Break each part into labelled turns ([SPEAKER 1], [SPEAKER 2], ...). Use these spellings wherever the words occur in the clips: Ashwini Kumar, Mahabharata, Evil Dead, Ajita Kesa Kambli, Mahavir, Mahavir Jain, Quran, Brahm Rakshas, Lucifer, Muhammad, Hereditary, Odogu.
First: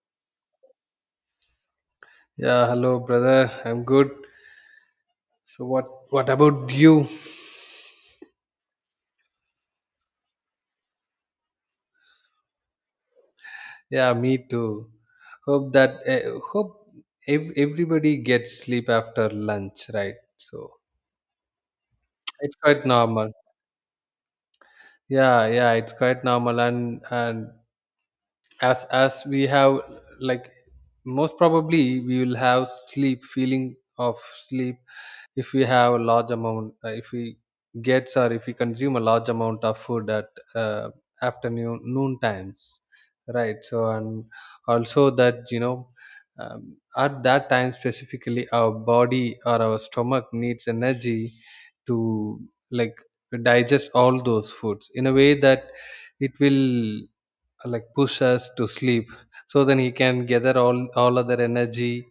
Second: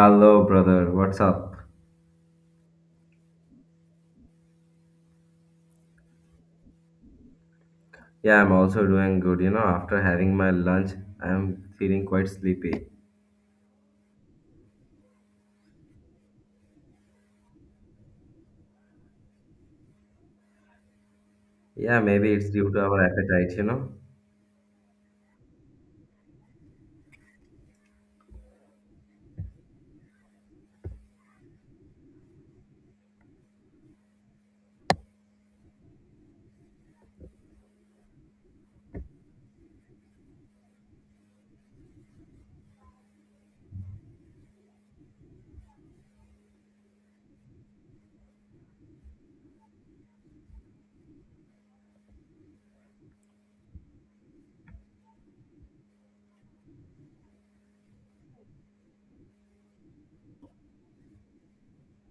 [SPEAKER 1] Hello, brother. What's up?
[SPEAKER 2] Yeah, hello brother. I'm good. So what about you?
[SPEAKER 1] Yeah, I'm also doing good. You know, after having my lunch, I'm feeling quite sleepy.
[SPEAKER 2] Yeah, me too. Hope that everybody gets sleep after lunch, right? So
[SPEAKER 1] Yeah, maybe it's
[SPEAKER 2] it's
[SPEAKER 1] due to
[SPEAKER 2] quite
[SPEAKER 1] our
[SPEAKER 2] normal.
[SPEAKER 1] appetite, you know?
[SPEAKER 2] Yeah, yeah, it's quite normal, and as we have, like, most probably we will have sleep, feeling of sleep, if we have a large amount, if we gets, or if we consume a large amount of food at uh, afternoon noon times, right? So and also, that you know, at that time specifically our body or our stomach needs energy to, like, digest all those foods in a way that it will, like, push us to sleep, so then he can gather all other energy,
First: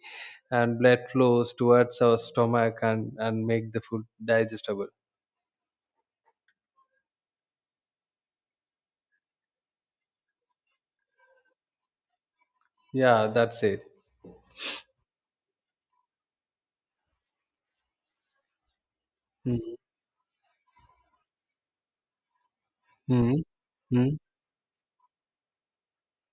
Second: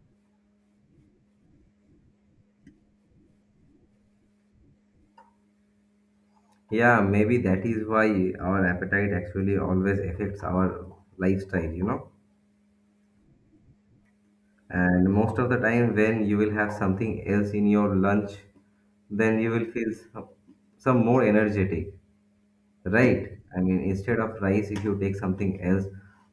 [SPEAKER 2] and blood flows towards our stomach, and make the food digestible.
[SPEAKER 1] Yeah, maybe that is why our appetite actually always affects our lifestyle, you know?
[SPEAKER 2] Yeah, that's it.
[SPEAKER 1] And most of the time, when you will have something else in your lunch, then you will
[SPEAKER 2] Mm-hmm.
[SPEAKER 1] feel some more energetic. Right. I mean,
[SPEAKER 2] Mm-hmm.
[SPEAKER 1] instead of rice, if you take something else,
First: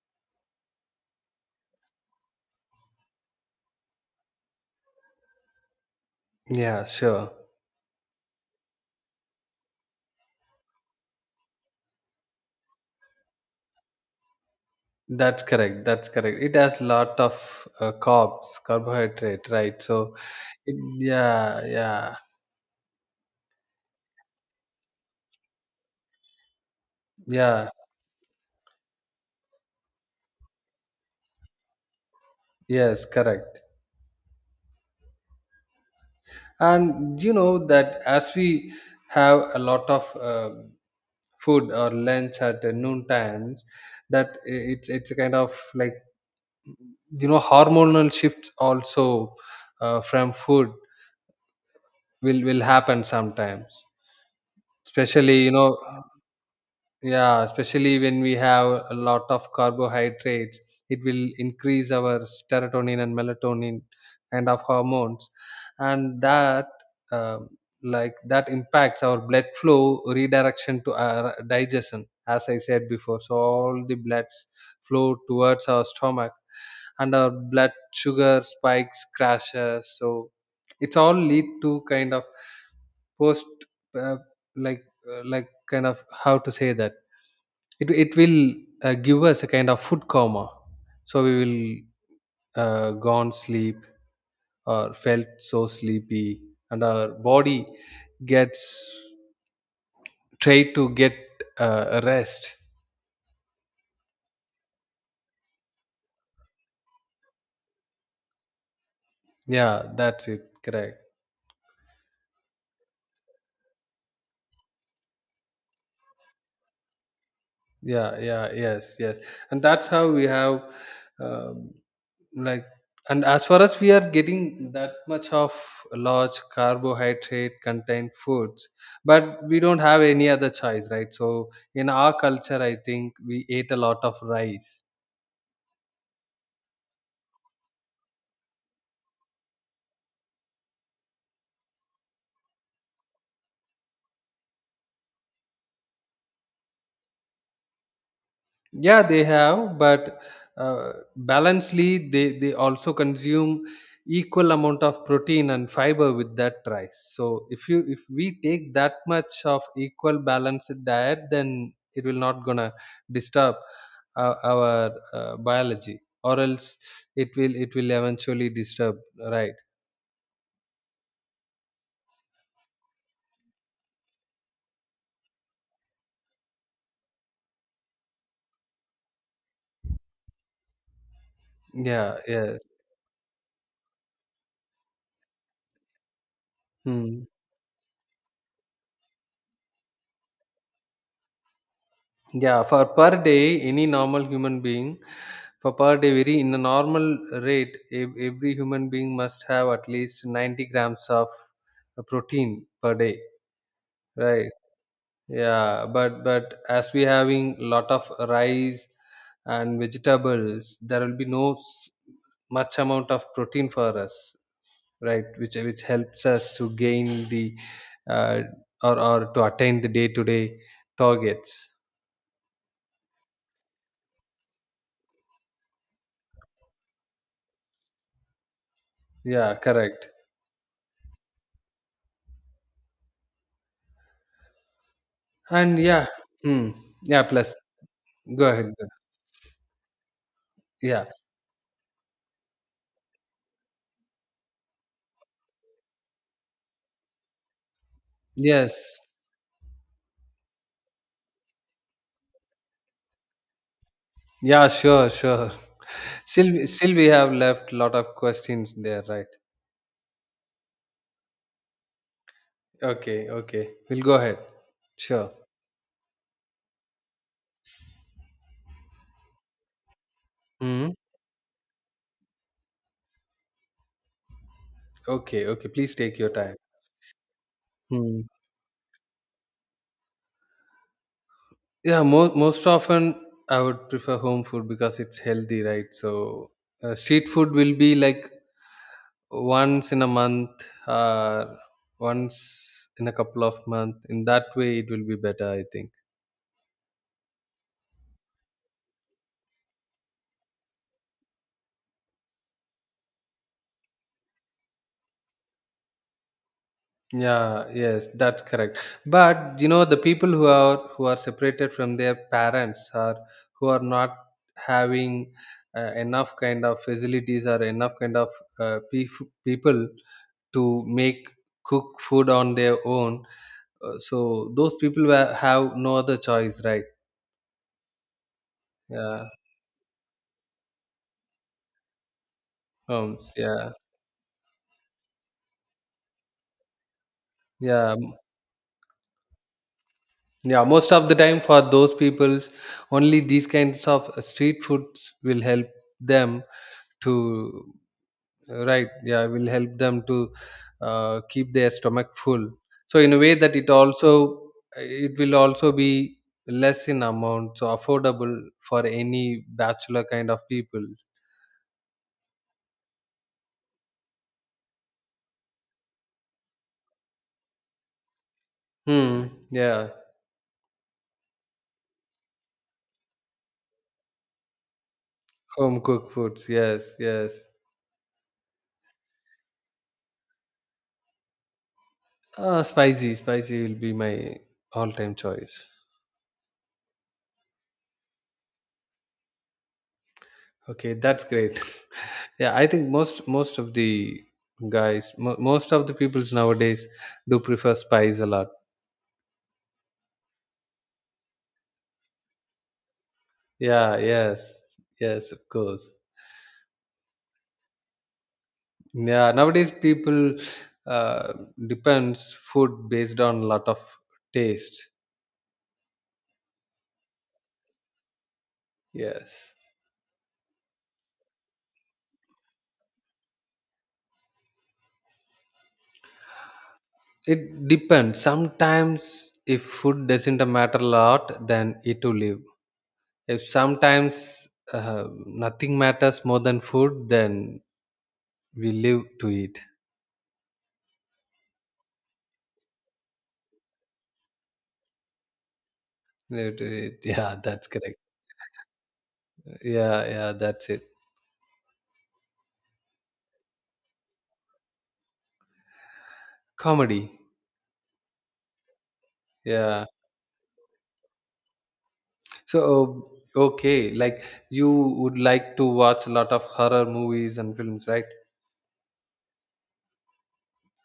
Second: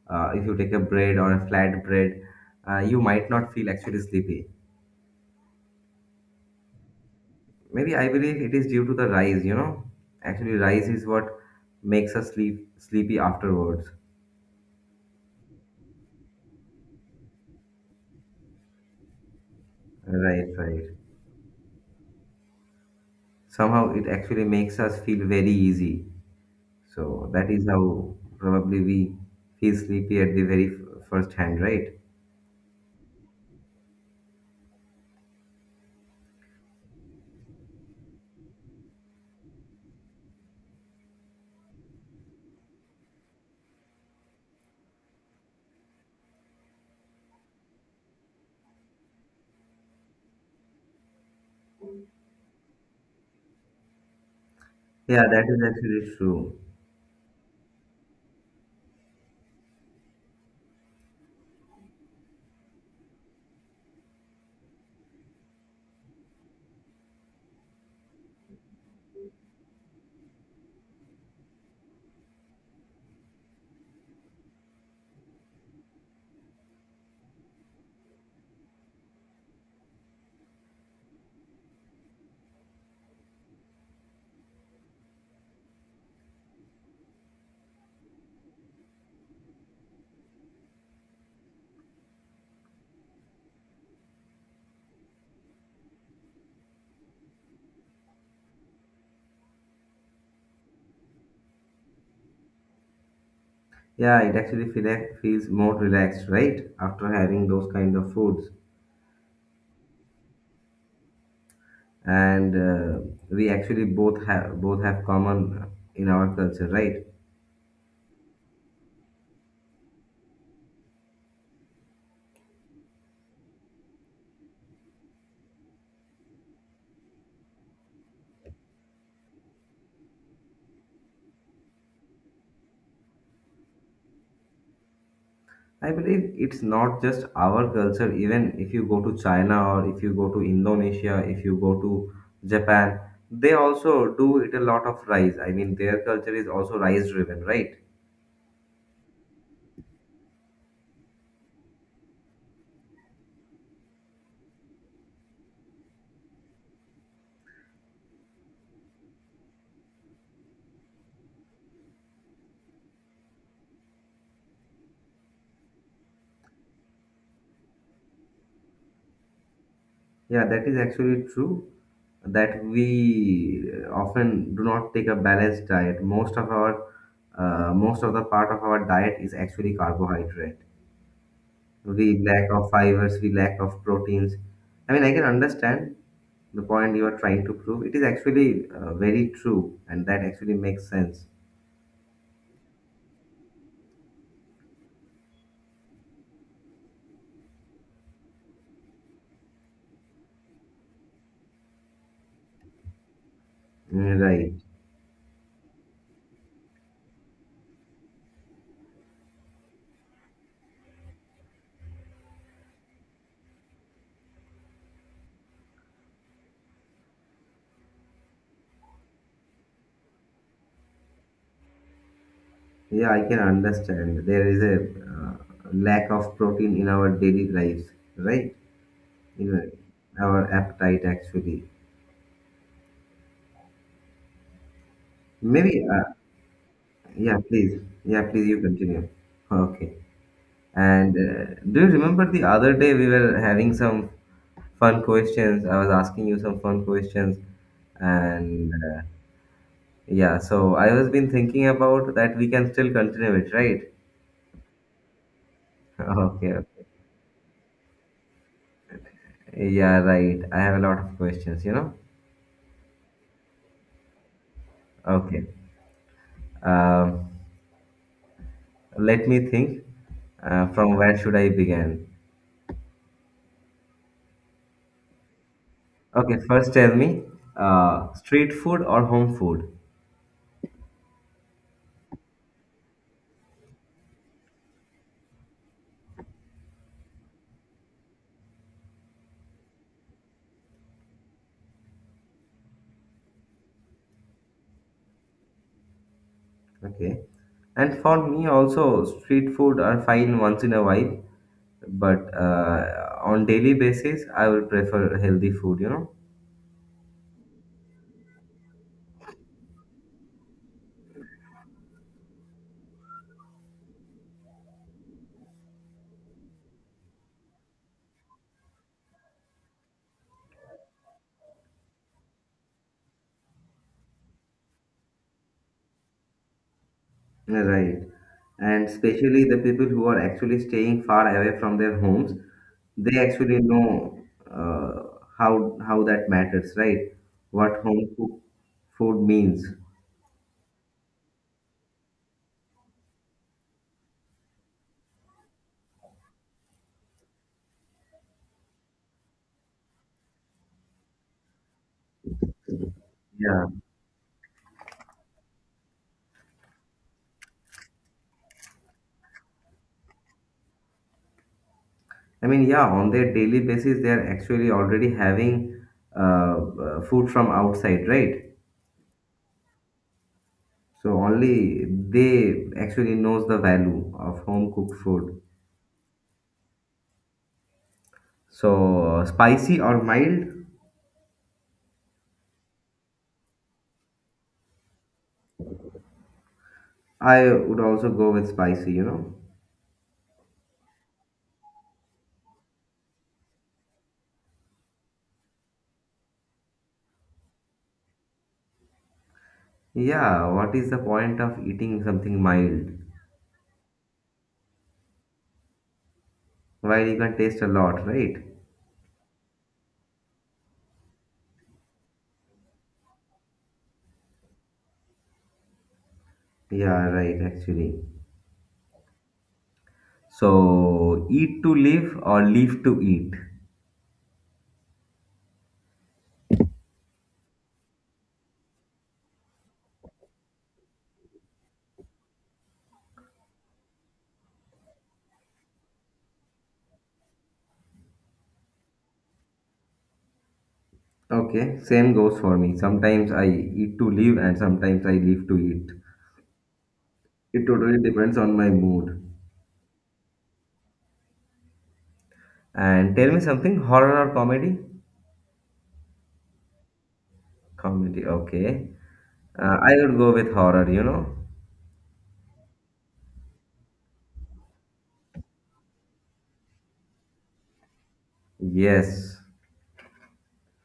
[SPEAKER 1] if you take a bread or a flat bread, you might not feel actually sleepy.
[SPEAKER 2] Yeah, sure.
[SPEAKER 1] Maybe I believe it is due to the rice, you know. Actually, rice is what makes us sleepy afterwards.
[SPEAKER 2] That's correct, that's correct, it has lot of carbs carbohydrate, right? So
[SPEAKER 1] Right,
[SPEAKER 2] it.
[SPEAKER 1] right.
[SPEAKER 2] Yeah, yeah.
[SPEAKER 1] Somehow it actually makes us feel very easy. So that is
[SPEAKER 2] Yeah,
[SPEAKER 1] how probably we feel sleepy at the very first hand, right?
[SPEAKER 2] yes, correct. And you know that as we have a lot of food or lunch at the noon times, that it's a kind of, like, you know, hormonal shifts also, from food will happen sometimes,
[SPEAKER 1] Yeah,
[SPEAKER 2] especially,
[SPEAKER 1] that
[SPEAKER 2] you
[SPEAKER 1] is
[SPEAKER 2] know.
[SPEAKER 1] actually true.
[SPEAKER 2] Yeah, especially when we have a lot of carbohydrates, it will increase our serotonin and melatonin and of hormones, and that, um, like, that impacts our blood flow redirection to our digestion, as I said before. So all the bloods flow towards our stomach, and our blood sugar spikes, crashes. So it's all lead to kind of post, uh, like, like, kind of how to say that it will give us a kind of food coma, so we will gone sleep or felt so sleepy, and our body gets try to get rest.
[SPEAKER 1] Yeah, it actually feels more relaxed, right? After having those kind of foods,
[SPEAKER 2] Yeah, that's it, correct.
[SPEAKER 1] and we actually both have common in our culture, right?
[SPEAKER 2] Yeah, yeah, yes, yes. And that's how we have, um, like, and as far as we are getting that much of large carbohydrate contained foods, but we don't have any other choice, right? So in our culture, I think we ate a lot of rice.
[SPEAKER 1] I believe it's not just our culture. Even if you go to China or if you go to Indonesia, if you go to Japan, they also do eat a lot of rice. I mean, their culture is also rice driven, right?
[SPEAKER 2] Yeah, they have, but balancedly, they also consume equal amount of protein and fiber with that rice. So if we take that much of equal balanced diet, then it will not gonna disturb our biology, or else it will eventually disturb. Right?
[SPEAKER 1] Yeah, that is actually true that we often do not take a balanced diet. Most of the part of our diet is actually carbohydrate.
[SPEAKER 2] Yeah.
[SPEAKER 1] We lack
[SPEAKER 2] Yeah.
[SPEAKER 1] of fibers, we lack of proteins. I mean, I can understand the point you are
[SPEAKER 2] Hmm.
[SPEAKER 1] trying to prove. It is actually very true, and that actually makes sense.
[SPEAKER 2] Yeah, for per day, any normal human being, for per day, very in a normal rate, every human being must have at least 90 grams of protein per day,
[SPEAKER 1] Mm,
[SPEAKER 2] right?
[SPEAKER 1] right.
[SPEAKER 2] Yeah, but as we having lot of rice and vegetables, there will be no much amount of protein for us, right? Which helps us to gain the uh, or to attain the day to day targets.
[SPEAKER 1] Yeah, I can understand. There is a uh, lack of protein in our daily lives, right? In
[SPEAKER 2] Yeah, correct.
[SPEAKER 1] our appetite, actually.
[SPEAKER 2] And
[SPEAKER 1] Maybe,
[SPEAKER 2] yeah,
[SPEAKER 1] uh,
[SPEAKER 2] hmm, yeah.
[SPEAKER 1] yeah,
[SPEAKER 2] Plus,
[SPEAKER 1] please. Yeah,
[SPEAKER 2] go
[SPEAKER 1] please, you
[SPEAKER 2] ahead.
[SPEAKER 1] continue. Okay.
[SPEAKER 2] Yeah,
[SPEAKER 1] And do you remember the other day we were having some fun questions? I was asking you some fun questions. And
[SPEAKER 2] yes,
[SPEAKER 1] yeah, so I was been thinking about that we can still continue it, right?
[SPEAKER 2] yeah. Sure, sure.
[SPEAKER 1] Okay,
[SPEAKER 2] Still,
[SPEAKER 1] okay.
[SPEAKER 2] still, we have left lot of questions there, right?
[SPEAKER 1] Yeah, right. I have a lot of questions, you know?
[SPEAKER 2] Okay, okay. We'll go ahead. Sure.
[SPEAKER 1] Okay. Um, Let me think.
[SPEAKER 2] Hmm.
[SPEAKER 1] From where should I begin?
[SPEAKER 2] Okay, okay. Please take your
[SPEAKER 1] Okay,
[SPEAKER 2] time.
[SPEAKER 1] first tell me,
[SPEAKER 2] Hmm.
[SPEAKER 1] street food or home food?
[SPEAKER 2] Yeah, most often I would prefer home food because it's healthy, right? So street food will be like once in a month or once in a couple of months. In that way, it will be better, I think.
[SPEAKER 1] Okay. And for me also, street food are fine once in a while, but on daily basis, I will prefer healthy food, you know.
[SPEAKER 2] Yeah, yes, that's correct, but you know the people who are separated from their parents, or who are not having enough kind of facilities or enough kind of people to make cook food on their own, so those people have no other choice, right?
[SPEAKER 1] Right. And
[SPEAKER 2] Yeah.
[SPEAKER 1] especially the people who are actually staying far away from their homes, they actually
[SPEAKER 2] Yeah,
[SPEAKER 1] know uh, how that matters, right? What
[SPEAKER 2] yeah.
[SPEAKER 1] home cooked food means.
[SPEAKER 2] Yeah, most of the time for those people only these kinds of street foods will help them to... Right. Yeah, will help them to keep their stomach full. So in a way that
[SPEAKER 1] Yeah.
[SPEAKER 2] it will also be less in amount, so affordable for any bachelor kind of people.
[SPEAKER 1] I mean, yeah, on their daily basis, they are actually already having uh, food from outside, right?
[SPEAKER 2] Hmm. Yeah.
[SPEAKER 1] So only they actually knows the value of home cooked food.
[SPEAKER 2] Home cooked foods. Yes. Yes.
[SPEAKER 1] So spicy or mild,
[SPEAKER 2] Spicy. Spicy will be my all-time choice.
[SPEAKER 1] I would also go with spicy, you know.
[SPEAKER 2] Okay, that's great. Yeah, I think most of the guys, most of the peoples nowadays do prefer spice a lot.
[SPEAKER 1] Yeah, what is the point of eating something mild?
[SPEAKER 2] Yeah, yes. Yes, of course.
[SPEAKER 1] While you can taste a lot, right?
[SPEAKER 2] Yeah, nowadays people uh, depends food based on lot of taste.
[SPEAKER 1] Yeah, right, actually.
[SPEAKER 2] Yes.
[SPEAKER 1] So eat to live or live to eat.
[SPEAKER 2] It depends. Sometimes if food doesn't matter a lot, then it will live. If sometimes nothing matters more than food, then we live to eat.
[SPEAKER 1] Okay, same goes for me. Sometimes I eat to live and sometimes I live to eat.
[SPEAKER 2] Live to eat. Yeah,
[SPEAKER 1] It
[SPEAKER 2] that's
[SPEAKER 1] totally
[SPEAKER 2] correct.
[SPEAKER 1] depends on my mood.
[SPEAKER 2] Yeah, yeah, that's it.
[SPEAKER 1] And tell me something, horror or comedy?
[SPEAKER 2] Comedy.
[SPEAKER 1] Comedy, okay.
[SPEAKER 2] Yeah.
[SPEAKER 1] I would go with horror, you know.
[SPEAKER 2] So, okay, like you would like to watch a lot of horror movies and films, right?
[SPEAKER 1] Yes.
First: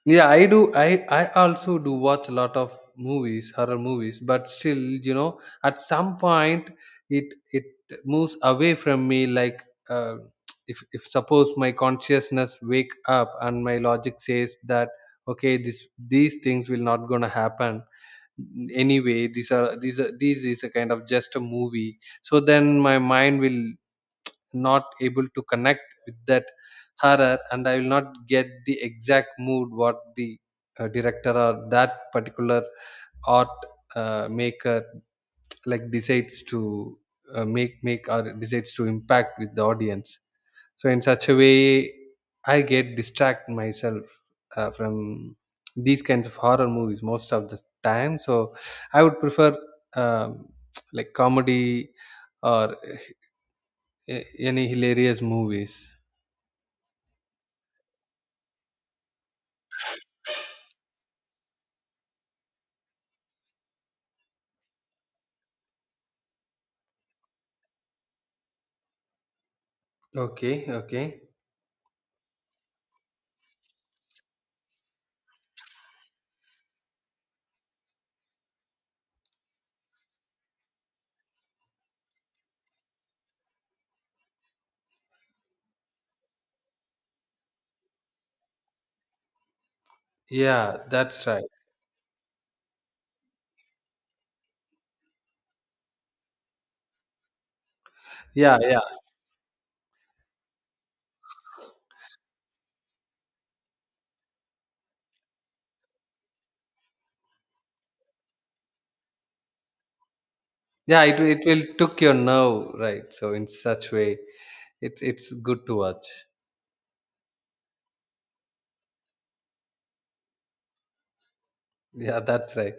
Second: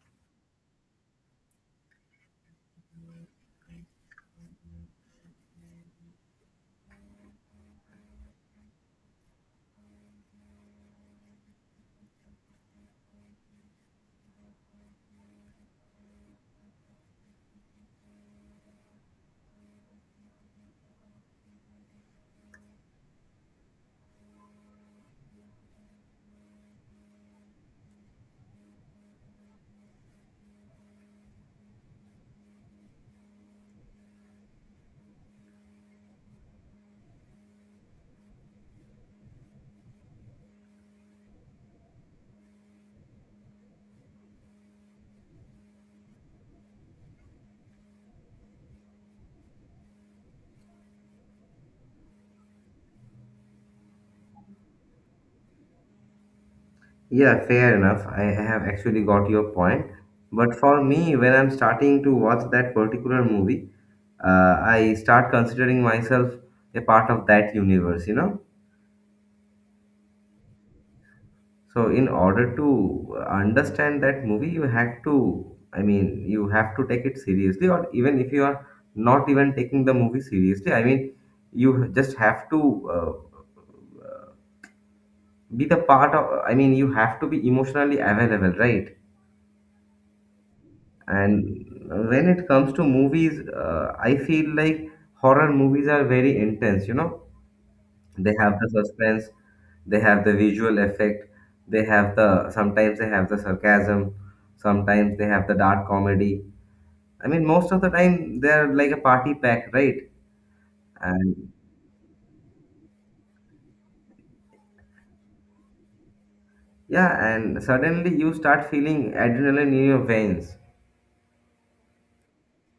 [SPEAKER 2] Yeah, I do. I also do watch a lot of movies, horror movies, but still, you know, at some point it it moves away from me. Like, uh, if suppose my consciousness wake up and my logic says that, okay, this these things will not gonna happen anyway. These is a kind of just a movie. So then my mind will not able to connect with that horror, and I will not get the exact mood what the director, or that particular art maker, like, decides to make or decides to impact with the audience. So in such a way, I get distract myself from these kinds of horror movies most of the time. So I would prefer, um, like, comedy, or uh, any hilarious movies.
[SPEAKER 1] Yeah, fair enough. I have actually got your point. But for me, when I'm starting to watch that particular movie, I start considering myself a part of that universe, you know.
[SPEAKER 2] Okay, okay.
[SPEAKER 1] So, in order to understand that movie, you have to, I mean, you have to take it seriously, or even if you are not even taking the movie seriously, I mean, you just have to be the part of, I mean, you have to be emotionally available, right?
[SPEAKER 2] Yeah, that's right.
[SPEAKER 1] And when it comes to movies, I feel like horror movies are very intense, you know. They have
[SPEAKER 2] Yeah,
[SPEAKER 1] the
[SPEAKER 2] yeah.
[SPEAKER 1] suspense, they have the visual effect, they have the, sometimes they have the sarcasm, sometimes they have the dark comedy. I mean, most of the time they're like a party pack, right?
[SPEAKER 2] Yeah, it
[SPEAKER 1] and
[SPEAKER 2] will took your nerve, right? So in such way, it's good to watch.
[SPEAKER 1] yeah and suddenly you start feeling adrenaline in your veins.
[SPEAKER 2] Yeah, that's right.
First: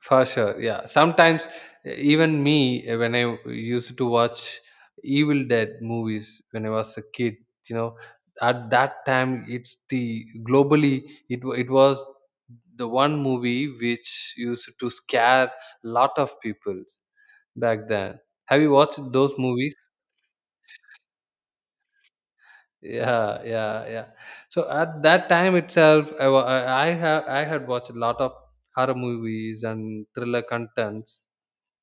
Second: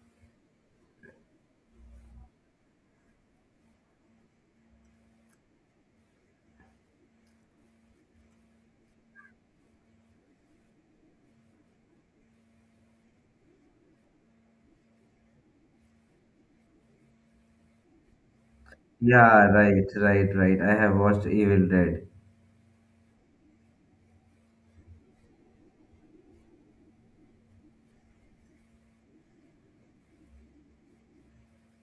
[SPEAKER 2] For sure. Yeah. Sometimes even me, when I used to watch Evil Dead movies when I was a kid, you know, at that time it's the globally it was the one movie which used to scare lot of people back then. Have you watched those
[SPEAKER 1] Yeah,
[SPEAKER 2] movies?
[SPEAKER 1] right, right, right, I have watched Evil Dead.
[SPEAKER 2] Yeah, yeah, yeah. So at that time itself, I wa- I have I had watched a lot of horror movies and thriller contents.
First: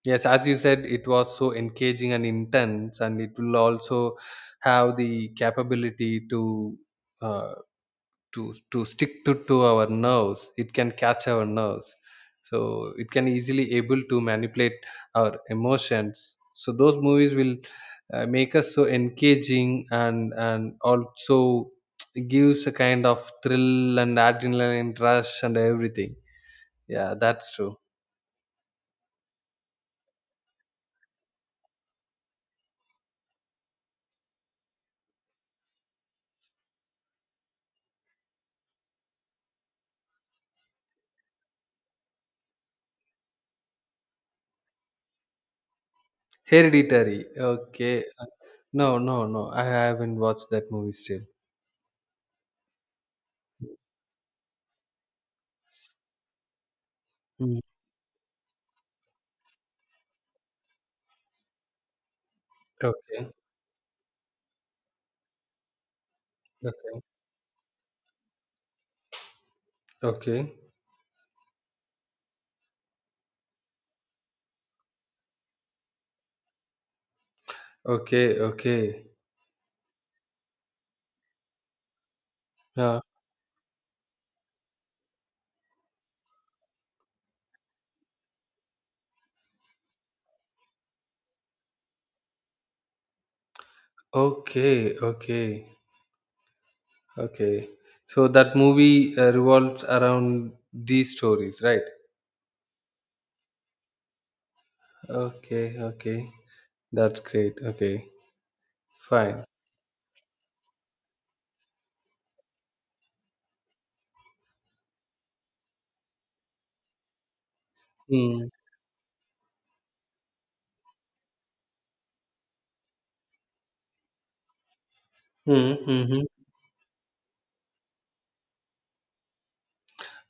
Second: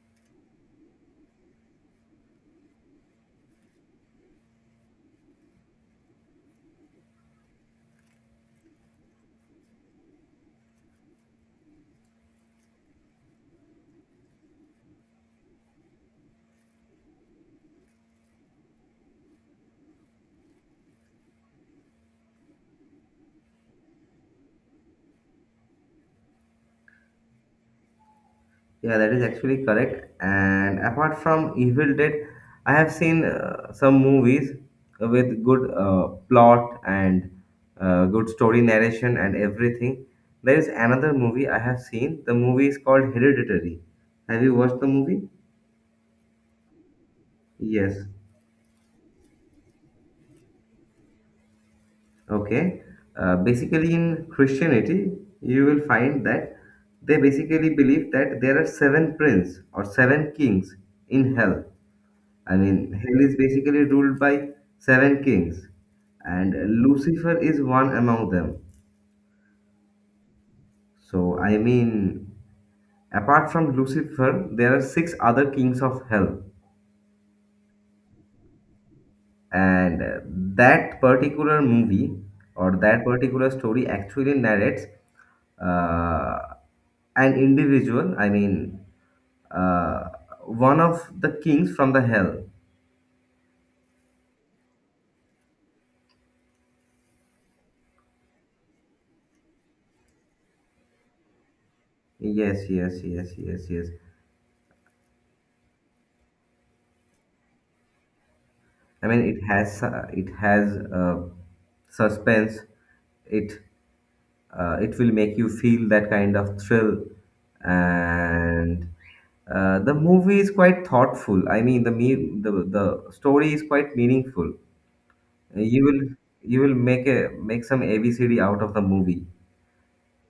[SPEAKER 2] Yes, as you said, it was so engaging and intense, and it will also have the capability to uh, to to stick to our nerves, it can catch our nerves. So it can easily able to manipulate our emotions. So those movies will make us so engaging, and also gives a kind of thrill and adrenaline rush and everything. Yeah, that's true.
[SPEAKER 1] Yeah, that is actually correct. And apart from Evil Dead, I have seen some movies with good plot and good story narration and everything. There is another movie I have seen. The movie is called Hereditary. Have you watched the movie?
[SPEAKER 2] Hereditary. Okay.
[SPEAKER 1] Yes.
[SPEAKER 2] Uh, no, no, no, I haven't watched that movie still.
[SPEAKER 1] Okay. Basically, in Christianity, you will find that they
[SPEAKER 2] Mm.
[SPEAKER 1] basically believe that there are seven prince or seven kings in hell. I mean, hell
[SPEAKER 2] Okay,
[SPEAKER 1] is basically ruled by seven kings, and
[SPEAKER 2] okay,
[SPEAKER 1] Lucifer is one among them.
[SPEAKER 2] okay,
[SPEAKER 1] So, I mean, apart from Lucifer, there are six other kings of hell.
[SPEAKER 2] okay, okay.
[SPEAKER 1] And that particular movie or
[SPEAKER 2] Yeah.
[SPEAKER 1] that particular story actually narrates uh, an individual, I mean, uh, one of the kings from the hell.
[SPEAKER 2] Okay, okay, okay. So that movie revolves around these stories, right?
[SPEAKER 1] Yes, yes, yes, yes, yes.
[SPEAKER 2] Okay, okay. That's great. Okay,
[SPEAKER 1] I mean,
[SPEAKER 2] fine.
[SPEAKER 1] it has uh, suspense. It it will make you feel that kind of thrill,
[SPEAKER 2] Mm.
[SPEAKER 1] and the movie is quite thoughtful. I mean, the me- the story is quite meaningful.
[SPEAKER 2] Mm,
[SPEAKER 1] You will,
[SPEAKER 2] mm-hmm.
[SPEAKER 1] make a, make some ABCD out of the movie.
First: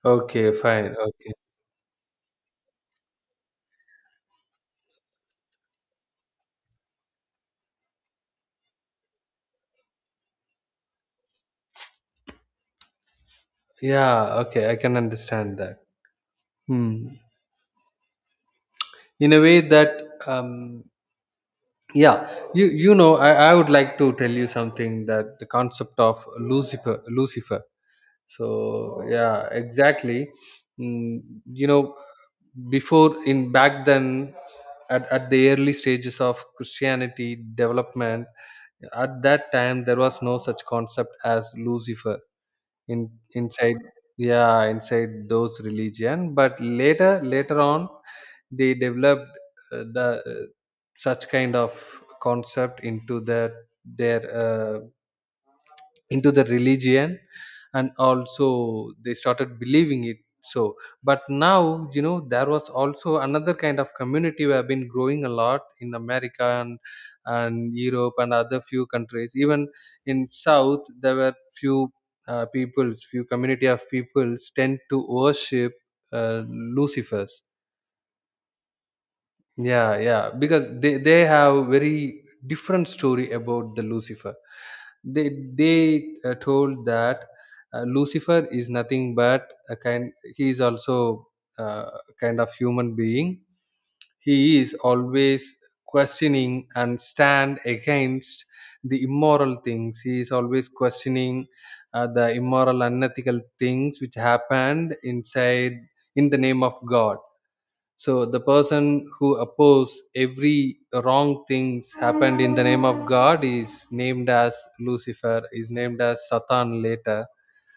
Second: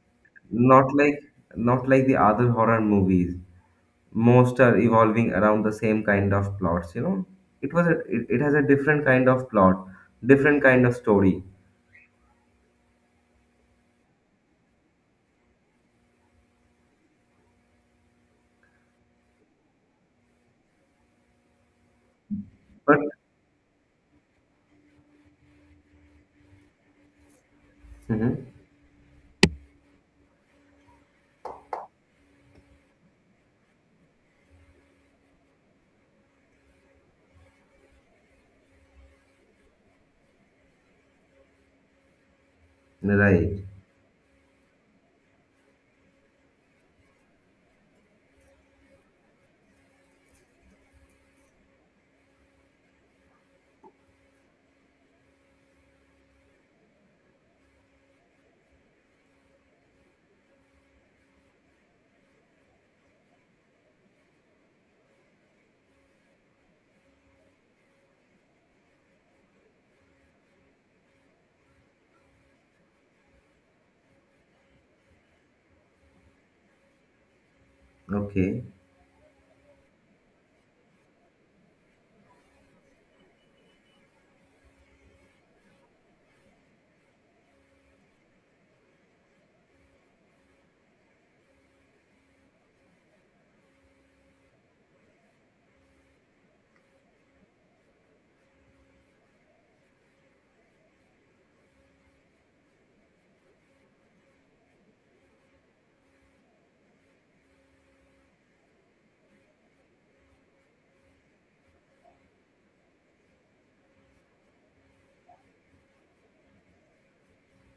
[SPEAKER 2] Okay,
[SPEAKER 1] Not
[SPEAKER 2] fine.
[SPEAKER 1] like,
[SPEAKER 2] Okay.
[SPEAKER 1] the other horror movies most are evolving around the same kind of plots, you know. It has a different kind of plot, different kind of story.
[SPEAKER 2] Yeah, okay. I can understand that. Hmm. In a way that, um, yeah, you
[SPEAKER 1] But
[SPEAKER 2] know, I would like to tell you something that the concept of Lucifer, Lucifer.
[SPEAKER 1] mhm,
[SPEAKER 2] So yeah, exactly. Mm, you know, before in back then at, the early stages of Christianity development, at that time there was no such concept as Lucifer in
[SPEAKER 1] right,
[SPEAKER 2] inside. Yeah, inside those religion, but later on they developed the such kind of concept into their uh, into the religion, and also they started believing it. So, but now you know, there was also another kind of community we have been growing a lot in America, and Europe, and other few countries, even in south there were few peoples, few community of peoples tend to worship uh, Lucifers.
[SPEAKER 1] okay.
[SPEAKER 2] Yeah, yeah, because they have very different story about the Lucifer. They told that Lucifer is nothing but a kind he is also, uh, kind of, human being. He is always questioning and stand against the immoral things. He is always questioning the immoral, unethical things which happened inside, in the name of God. So the person who oppose every wrong things happened in the name of God is named as Lucifer, is named as Satan later.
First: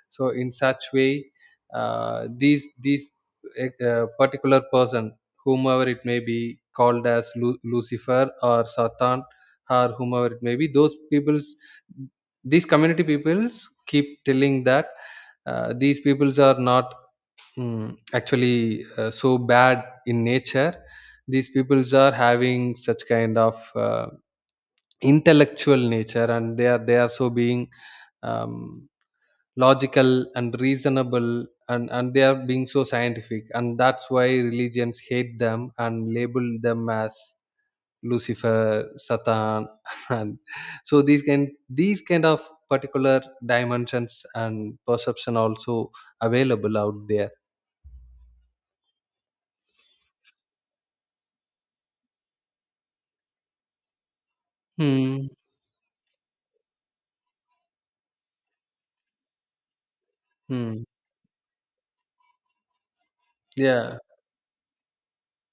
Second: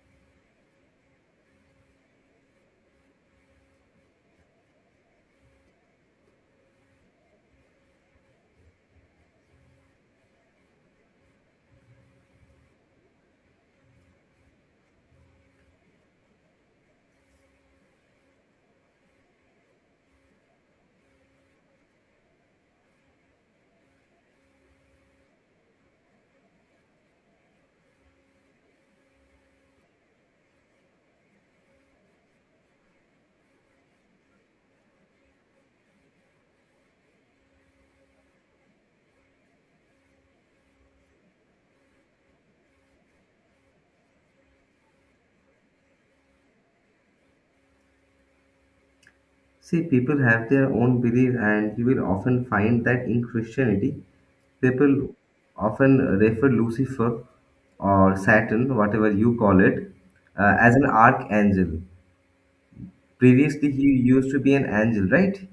[SPEAKER 2] So in such way, uh, these these particular person, whomever it may be, called as Lucifer or Satan, or whomever it may be, those people's, these community peoples keep telling that these peoples are not, actually, so bad in nature. These peoples are having such kind of intellectual nature, and they are so being, um, logical and reasonable, and they are being so scientific, and that's why religions hate them and label them as Lucifer, Satan and so these kind of particular dimensions and perception also available out there.
[SPEAKER 1] See, people have their own belief and you will often find that in Christianity, people
[SPEAKER 2] Hmm.
[SPEAKER 1] often refer Lucifer or Saturn, whatever you call it, as an archangel. Previously he
[SPEAKER 2] Yeah,
[SPEAKER 1] used to be an angel, right?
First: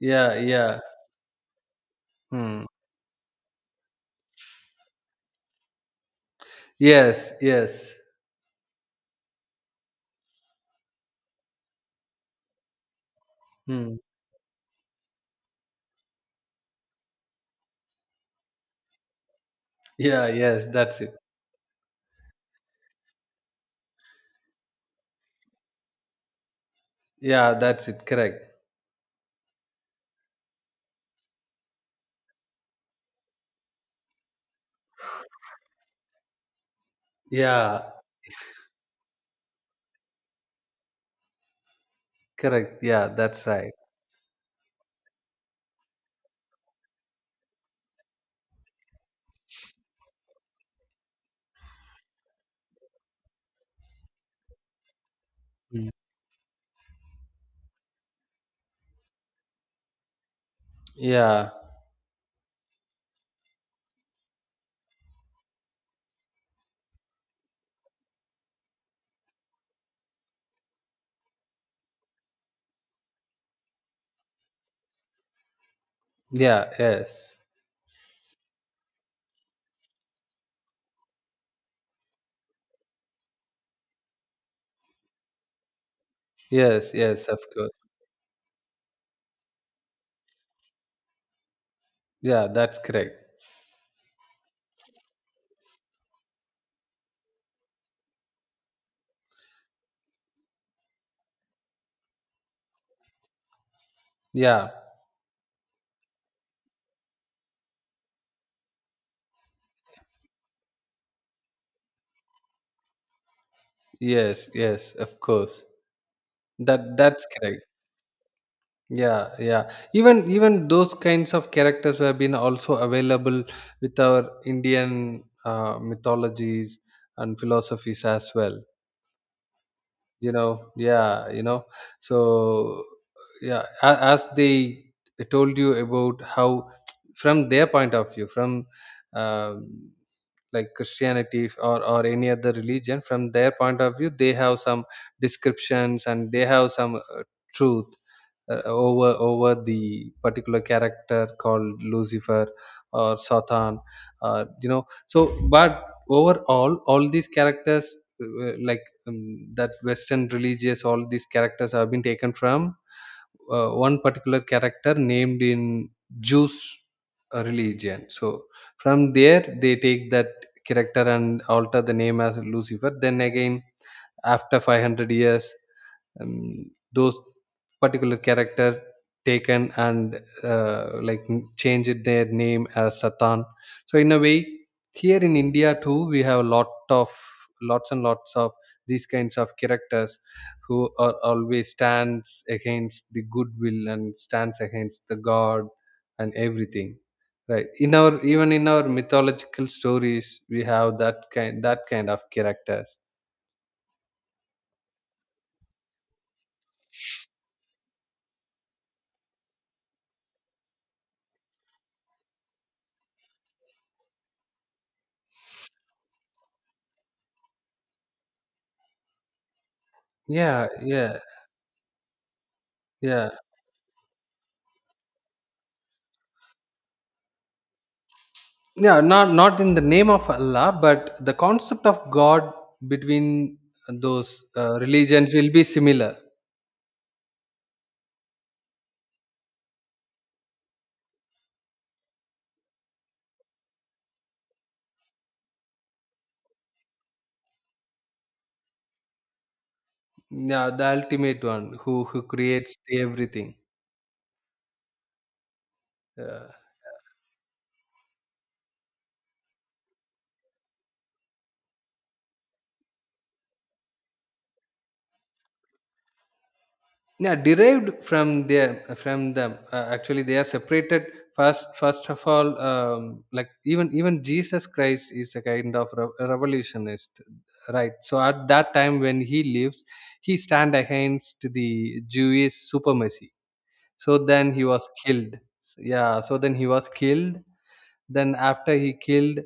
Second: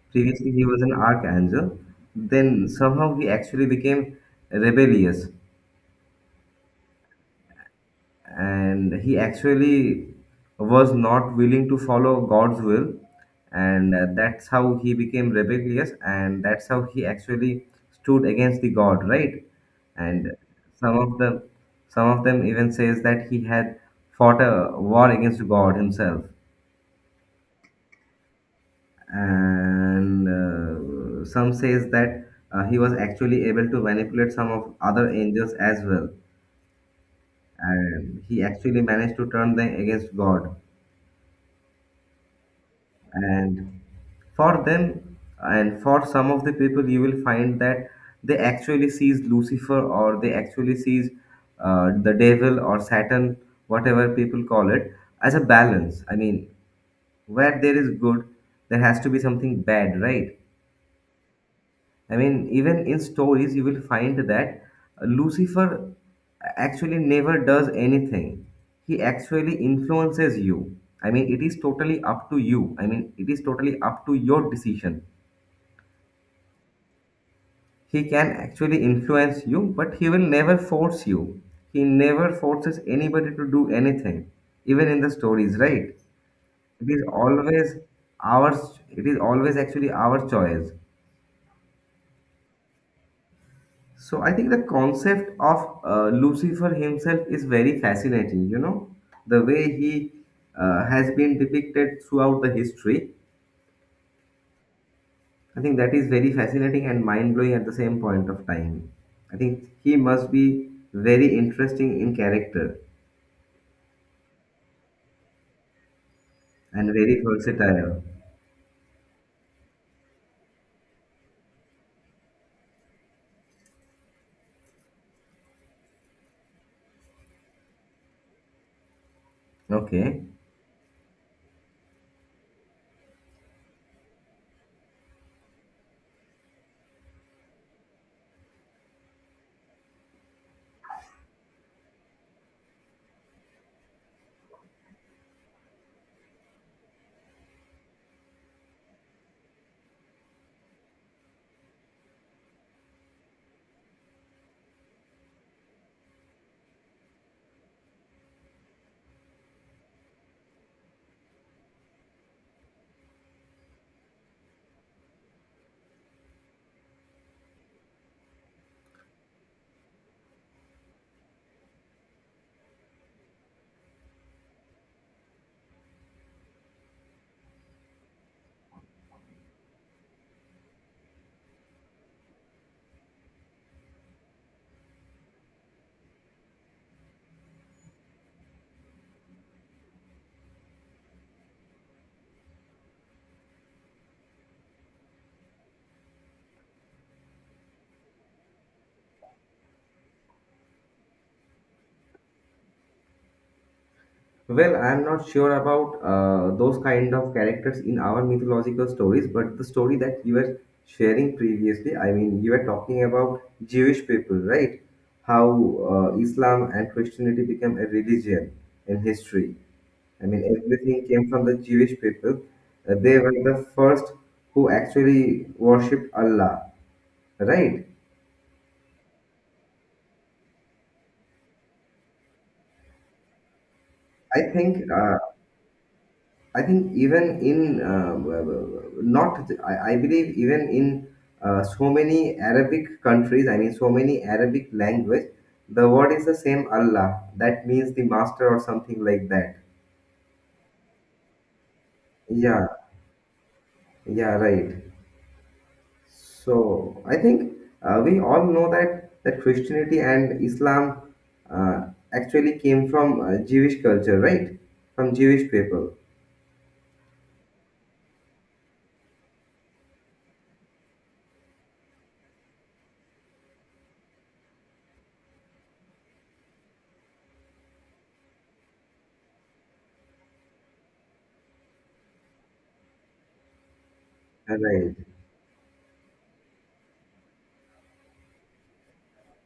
[SPEAKER 2] yeah,
[SPEAKER 1] Previously, he was
[SPEAKER 2] yeah.
[SPEAKER 1] an archangel.
[SPEAKER 2] Hmm.
[SPEAKER 1] Then somehow he actually became rebellious
[SPEAKER 2] Yes, yes.
[SPEAKER 1] and he actually was not willing to follow God's will. And
[SPEAKER 2] Hmm.
[SPEAKER 1] that's how he became rebellious and that's how he actually stood against the God, right?
[SPEAKER 2] Yeah,
[SPEAKER 1] And
[SPEAKER 2] yes,
[SPEAKER 1] some
[SPEAKER 2] that's it.
[SPEAKER 1] of them, some of them even says that he had fought a war against God himself.
[SPEAKER 2] Yeah, that's it. Correct.
[SPEAKER 1] And some says that he was actually able to manipulate some of other angels as well
[SPEAKER 2] Yeah,
[SPEAKER 1] and he actually managed to turn them against God.
[SPEAKER 2] correct. Yeah, that's right.
[SPEAKER 1] And for them and for some of the people you will find that they actually sees Lucifer or they actually sees the devil or Saturn, whatever people call it, as a
[SPEAKER 2] Mm.
[SPEAKER 1] balance. I mean, where there is good, there has to be something bad, right?
[SPEAKER 2] Yeah,
[SPEAKER 1] I mean, even in stories, you will find that Lucifer actually never does anything. He actually influences you. I mean, it is totally up to you. I mean, it is totally up to your decision.
[SPEAKER 2] yeah, yes.
[SPEAKER 1] He can actually influence you, but he will never force you. He never forces anybody to do anything, even in the stories, right? It
[SPEAKER 2] Yes,
[SPEAKER 1] is
[SPEAKER 2] yes, of course.
[SPEAKER 1] always it is always actually our choice.
[SPEAKER 2] Yeah, that's correct.
[SPEAKER 1] So I think the concept of Lucifer himself is very fascinating. You know, the way he has been depicted throughout the history.
[SPEAKER 2] Yeah,
[SPEAKER 1] I think that is very fascinating and mind blowing at the same point of time. I think he must be very interesting in character
[SPEAKER 2] yes, yes, of course.
[SPEAKER 1] and
[SPEAKER 2] That
[SPEAKER 1] very
[SPEAKER 2] that's correct.
[SPEAKER 1] versatile.
[SPEAKER 2] Yeah, yeah. Even those kinds of characters have been also available with our Indian mythologies and philosophies as well.
[SPEAKER 1] Okay.
[SPEAKER 2] Yeah. So, yeah, as they told you about how, from their point of view, from um, like christianity or any other religion. From their point of view they have some descriptions, and they have some truth over the particular character called lucifer or satan, or you know so but overall all these characters, uh, like um, that western religious, all these characters have been taken from one particular character named in jews religion. So from there they take that character and alter the name as lucifer, then again after 500 years, um, those particular character taken and changed their name as Satan. So in a way, here in India too, we have a lot of, lots and lots of these kinds of characters who are always stands against the goodwill and stands against the god and everything, right, in our, even in our mythological stories we have that kind of characters.
[SPEAKER 1] Well, I'm not sure about those kind of characters in our mythological stories, but the story that you were sharing previously, I mean, you were talking about Jewish people, right? How Islam and Christianity became a religion in history. I mean,
[SPEAKER 2] Yeah,
[SPEAKER 1] everything
[SPEAKER 2] yeah.
[SPEAKER 1] came from the Jewish people. They
[SPEAKER 2] Yeah,
[SPEAKER 1] were the first who actually worshipped Allah, right?
[SPEAKER 2] yeah, not in the name of Allah, but the concept of god between those
[SPEAKER 1] I think uh,
[SPEAKER 2] religions will be similar.
[SPEAKER 1] I think even in w- w- not, I believe even in so many Arabic countries, I mean so many Arabic language, the word is the same Allah. That means the master or something like that.
[SPEAKER 2] Yeah, the ultimate one who
[SPEAKER 1] Yeah,
[SPEAKER 2] creates everything.
[SPEAKER 1] yeah, right.
[SPEAKER 2] uh,
[SPEAKER 1] So I think we all know that Christianity and Islam uh, actually came from Jewish culture, right? From Jewish people.
[SPEAKER 2] yeah, derived from their from them, actually they are separated, first of all. Like, even Jesus Christ is a kind of revolutionist, right? So at that time when he lives, he stand against the Jewish supremacy, so then he was
[SPEAKER 1] Right.
[SPEAKER 2] killed. Yeah, so then he was killed. Then after he killed,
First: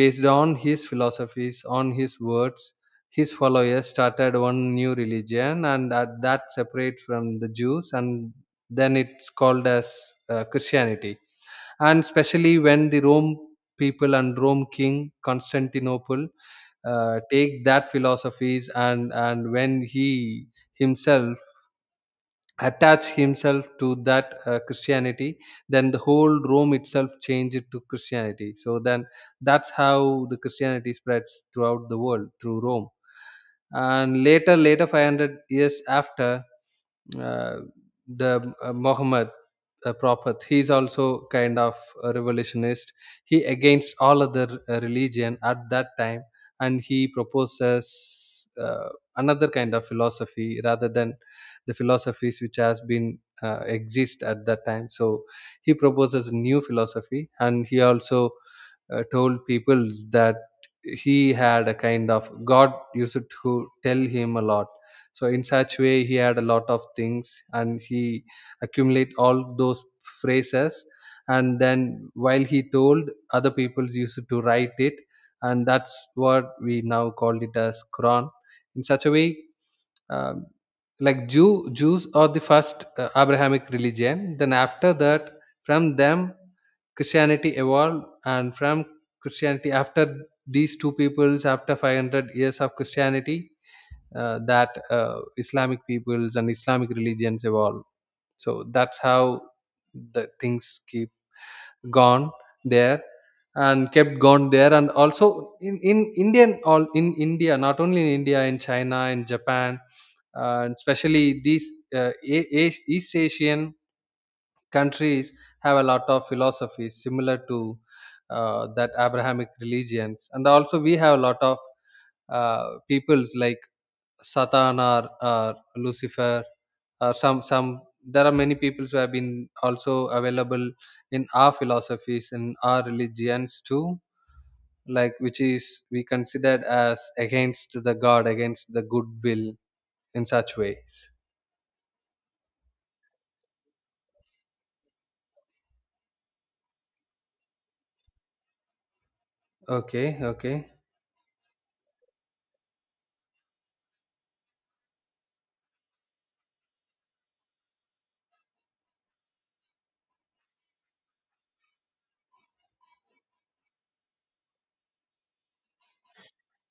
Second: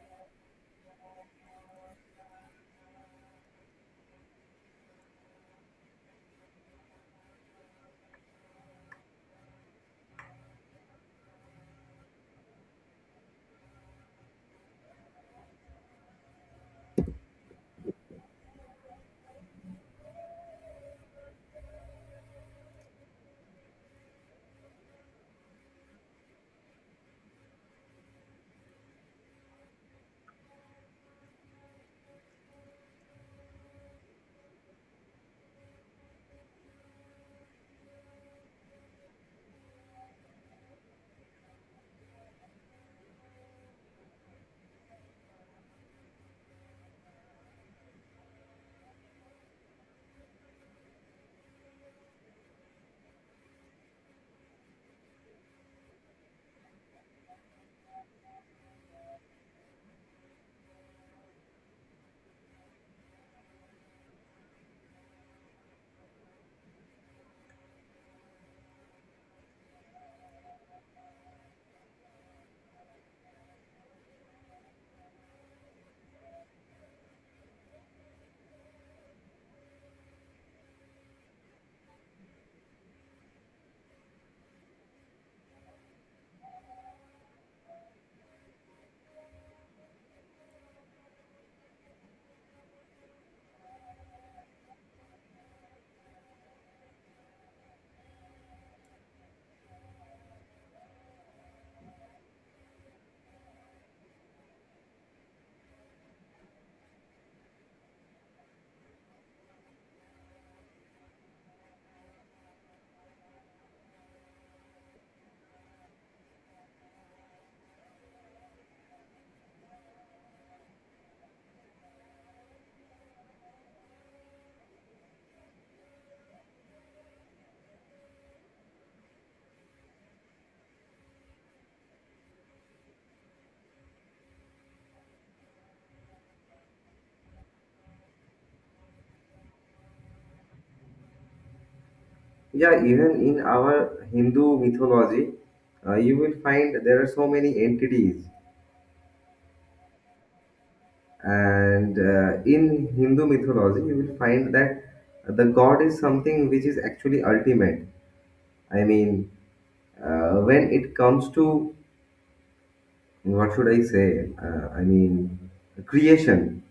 [SPEAKER 2] based on his philosophies, on his words, his followers started one new religion and at that separate from the Jews, and then it's called as Christianity. And especially when the Rome people and Rome king Constantinople take that philosophies, and when he himself attach himself to that Christianity, then the whole Rome itself changed to Christianity. So then that's how the Christianity spreads throughout the world through Rome. And later 500 years after, uh, the Muhammad Prophet. He's also kind of a revolutionist. He against all other religion at that time, and he proposes another kind of philosophy rather than the philosophies which has been exist at that time. So he proposes new philosophy, and he also told people that he had a kind of god used to tell him a lot. So in such way he had a lot of things, and he accumulate all those phrases, and then while he told, other people used to write it, and that's what we now called it as Quran. In such a way, um, like, Jews are the first Abrahamic religion. Then after that, from them Christianity evolved, and from Christianity, after these two peoples, after 500 years of Christianity, that Islamic peoples and Islamic religions evolve. So that's how the things keep gone there and kept gone there, and also in indian, all in India, not only in India, in China, in Japan, and especially these East Asian countries have a lot of philosophies similar to that Abrahamic religions. And also we have a lot of peoples like Satan, or Lucifer, or some, there are many people who have been also available in our philosophies and our religions too, like, which is we considered as against the god, against the good will, in such ways.
[SPEAKER 1] Yeah, even in our Hindu mythology, you will find there are so many entities.
[SPEAKER 2] Okay, okay.
[SPEAKER 1] And in Hindu mythology, you will find that the god is something which is actually ultimate. I mean, when it comes to, what should I say? I mean, creation.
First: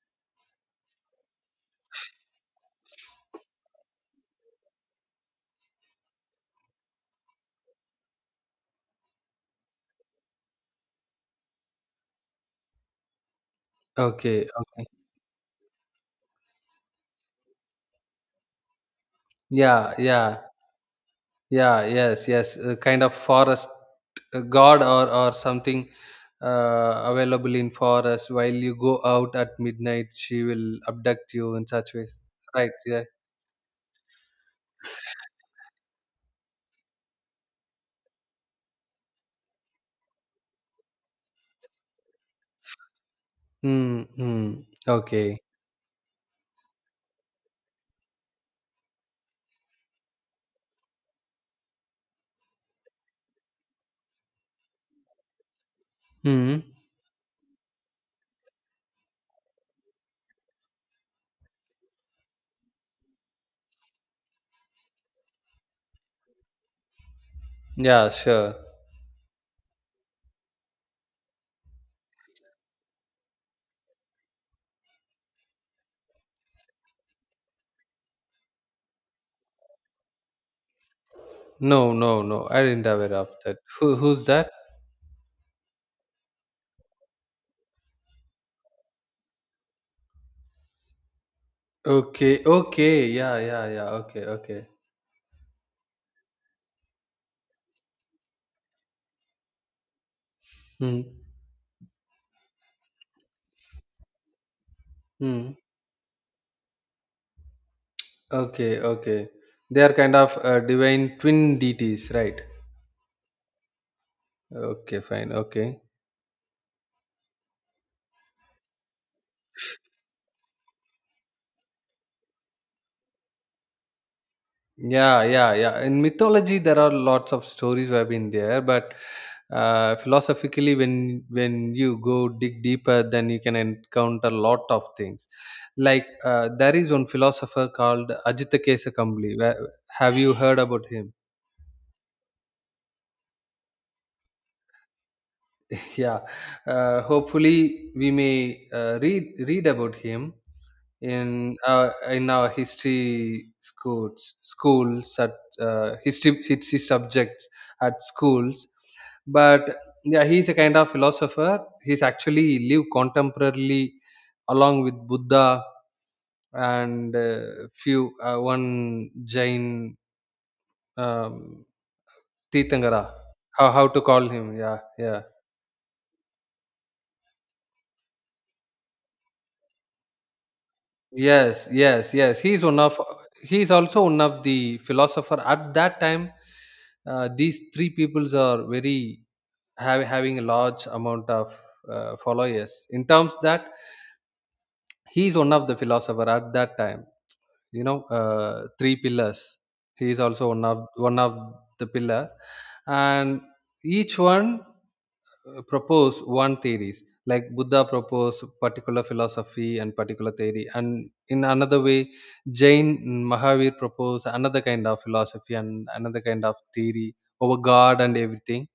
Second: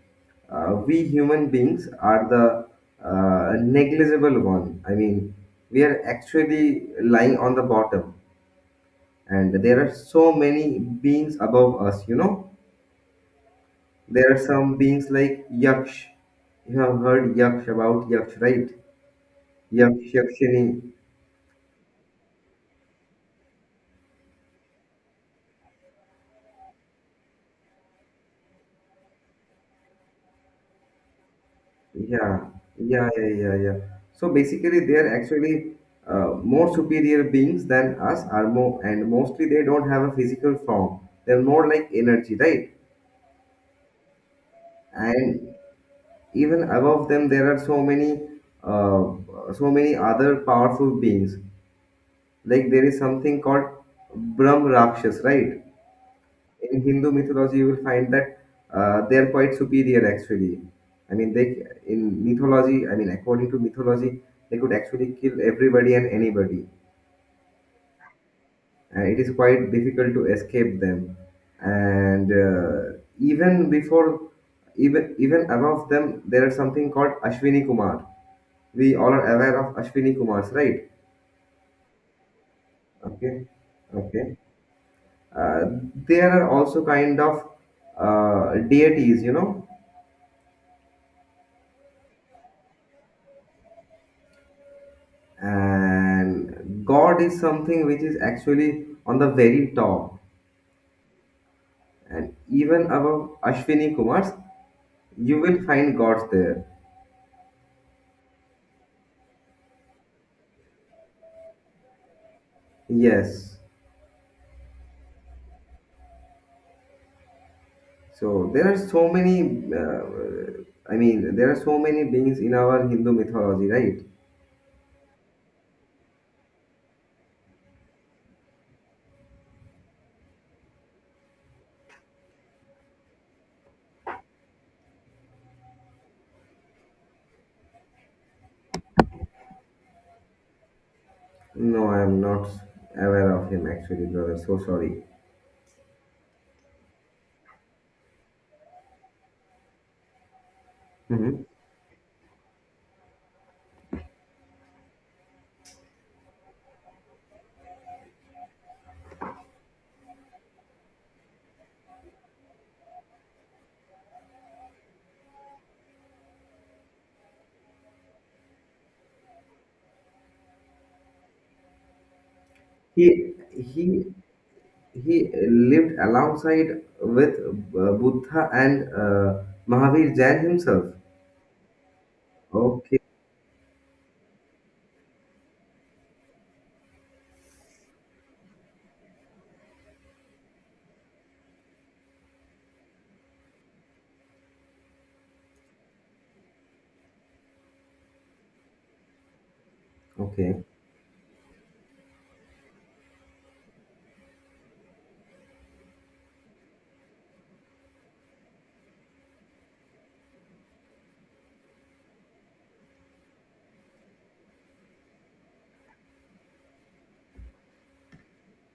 [SPEAKER 1] We human beings are the negligible one. I mean, we are actually lying on the bottom and there are so many beings above us, you know. There are
[SPEAKER 2] Okay,
[SPEAKER 1] some
[SPEAKER 2] okay.
[SPEAKER 1] beings like yaksh. You have heard yaksh about yaksh, right?
[SPEAKER 2] Yeah,
[SPEAKER 1] Yaksh,
[SPEAKER 2] yeah,
[SPEAKER 1] yakshini,
[SPEAKER 2] yeah. Yes, yes, a kind of forest god or something available in forest while you go out at midnight, she will abduct you, in such ways,
[SPEAKER 1] yeah,
[SPEAKER 2] right? Yeah.
[SPEAKER 1] yeah, yeah, yeah, yeah. So basically they are actually more superior beings than us are more, and mostly they don't have a physical form. They're more like energy, right?
[SPEAKER 2] Hmm. Mm. Okay.
[SPEAKER 1] And even above them there are so many uh, so many other powerful beings. Like, there is something called Brahm Rakshas, right?
[SPEAKER 2] Hmm.
[SPEAKER 1] In Hindu mythology, you will find that they are quite superior actually. I mean, they in mythology, I mean, according to mythology, they could actually kill everybody and anybody.
[SPEAKER 2] Yeah, sure.
[SPEAKER 1] And it is quite difficult to escape them. And even even above them, there is something called Ashwini Kumar. We all are aware of Ashwini Kumars, right?
[SPEAKER 2] No, no, no. I didn't aware of
[SPEAKER 1] Okay,
[SPEAKER 2] that. Who's
[SPEAKER 1] okay.
[SPEAKER 2] that?
[SPEAKER 1] Uh, there are also kind of deities, you know,
[SPEAKER 2] Okay, okay. Yeah, yeah, yeah. Okay, okay.
[SPEAKER 1] and God is something which is actually on the very top,
[SPEAKER 2] Hmm.
[SPEAKER 1] and even above Ashwini Kumars, you
[SPEAKER 2] Hmm.
[SPEAKER 1] will find gods there.
[SPEAKER 2] Okay, okay. They are kind of divine twin deities, right?
[SPEAKER 1] Yes.
[SPEAKER 2] Okay, fine. Okay.
[SPEAKER 1] So there are so many. I mean, there are so many beings in our Hindu mythology, right?
[SPEAKER 2] Yeah, yeah, yeah. In mythology, there are lots of stories have been there, but philosophically, when you go dig deeper, then you can encounter lot of things. Like, there is one philosopher called Ajita Kambli. Have you heard about him?
[SPEAKER 1] No, I am not aware of him actually, brother. So sorry.
[SPEAKER 2] Yeah. Hopefully, we may read about him
[SPEAKER 1] Mhm.
[SPEAKER 2] in our history schools at history subjects at schools, but yeah, he's a kind of philosopher. He's actually lived contemporarily along with Buddha and few one Jain, um, Titangara,
[SPEAKER 1] He
[SPEAKER 2] how to
[SPEAKER 1] he
[SPEAKER 2] call him, yeah,
[SPEAKER 1] He
[SPEAKER 2] yeah.
[SPEAKER 1] lived alongside with Buddha and Mahavir Jain himself.
[SPEAKER 2] Yes, yes, yes.
[SPEAKER 1] Okay,
[SPEAKER 2] He's also one of the philosopher at that time. These three peoples are very having a large amount of followers, in terms that he's one of the philosopher at that time. Three pillars. He is also
[SPEAKER 1] okay.
[SPEAKER 2] one of the pillar, and each one propose one theories, like Buddha proposed particular philosophy and particular theory, and in another way, Jain, Mahavir proposed another kind of philosophy and another kind of theory over god and everything.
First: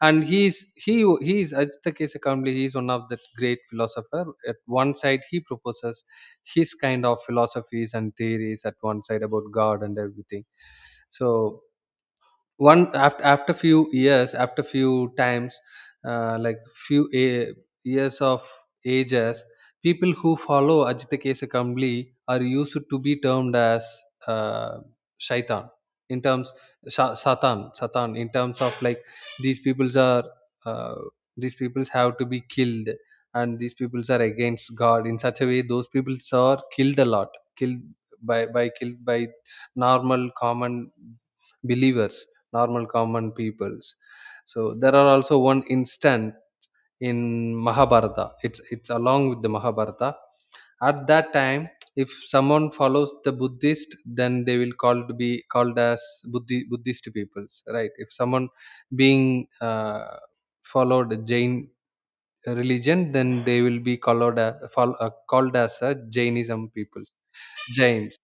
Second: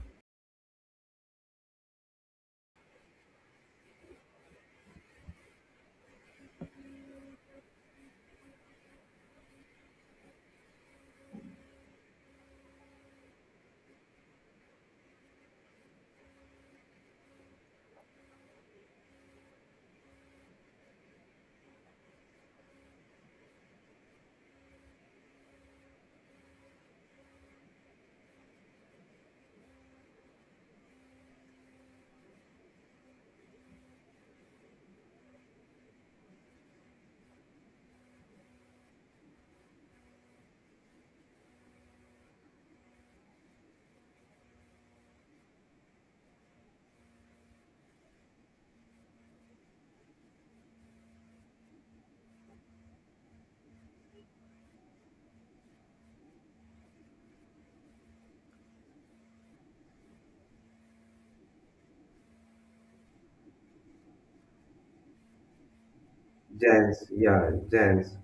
[SPEAKER 2] And he he is Ajatakesakambli, he is one of the great philosopher. At one side he proposes his kind of philosophies and theories, at one side about god and everything. So one, after few years, after few times, like few years of ages, people who follow Ajita Kesa Kambli are used to be termed as uh, shaitan, in terms, satan in terms of, like, these peoples are uh, these peoples have to be killed, and these peoples are against god. In such a way, those peoples are killed a lot, killed by killed by normal common believers, normal common peoples. So there are also one instant in Mahabharata. It's along with the Mahabharata. At that time, if someone follows the Buddhist, then they will called be called as Buddhist peoples, right? If someone being followed Jain religion, then they will be called as, called as a Jainism
[SPEAKER 1] Jains,
[SPEAKER 2] peoples,
[SPEAKER 1] yeah, Jains.
[SPEAKER 2] Jains.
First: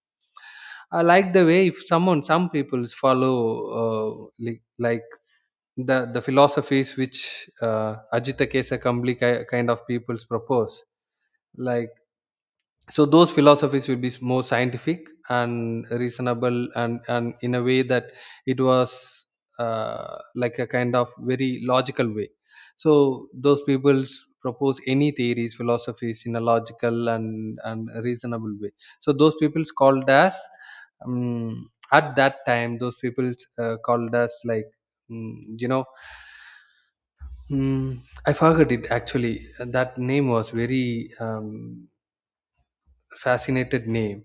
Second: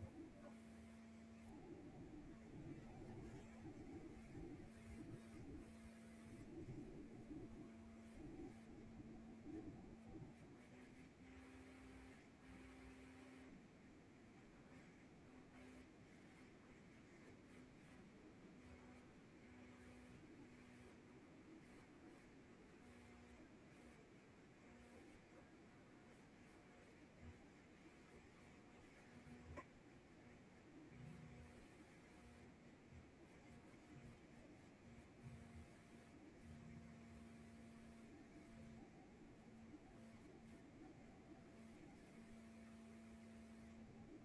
[SPEAKER 2] I like the way, if someone, some peoples follow like the philosophies which Ajita Kesa Kambli kind of peoples propose. Like, so those philosophies will be more scientific and reasonable, and in a way that it was like a kind of very logical way. So those peoples propose any theories, philosophies in a logical and reasonable way. So those peoples called us. At that time, those peoples called us like, mm, you know mm, I forgot it actually. That name was very fascinated name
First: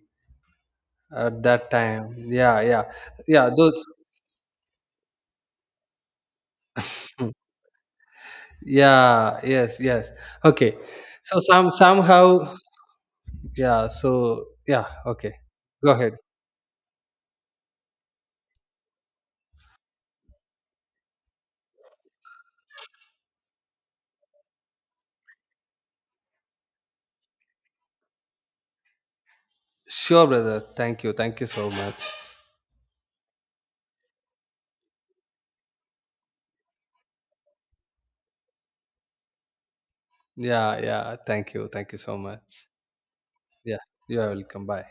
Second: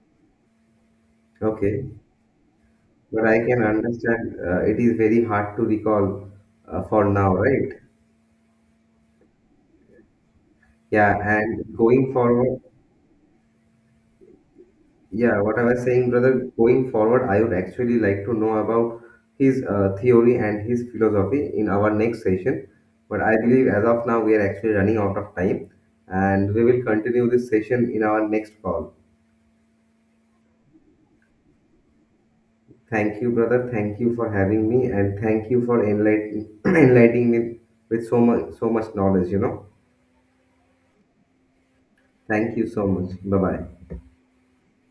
[SPEAKER 2] at that
[SPEAKER 1] Okay,
[SPEAKER 2] time. Yeah, yeah,
[SPEAKER 1] but I
[SPEAKER 2] yeah.
[SPEAKER 1] can
[SPEAKER 2] Those.
[SPEAKER 1] understand it is very hard to recall for
[SPEAKER 2] Mm.
[SPEAKER 1] now, right?
[SPEAKER 2] Yeah. Yes. Yes. Okay.
[SPEAKER 1] Yeah,
[SPEAKER 2] So
[SPEAKER 1] and going
[SPEAKER 2] somehow.
[SPEAKER 1] forward,
[SPEAKER 2] Yeah. So, yeah. Okay.
[SPEAKER 1] yeah, what I was
[SPEAKER 2] Go
[SPEAKER 1] saying,
[SPEAKER 2] ahead.
[SPEAKER 1] brother, going forward, I would actually like to know about his theory and his philosophy in our next session. But I believe as of now, we are actually running out of time and we will continue this session in our next call.
[SPEAKER 2] Sure, brother. Thank you. Thank you so much.
[SPEAKER 1] Thank you, brother. Thank you for having me and thank you for enlightening me with so much, so much knowledge, you know.
[SPEAKER 2] Yeah. Yeah. Thank you. Thank you so
[SPEAKER 1] Thank you
[SPEAKER 2] much.
[SPEAKER 1] so much. Bye
[SPEAKER 2] Yeah.
[SPEAKER 1] bye.
[SPEAKER 2] You are welcome. Bye.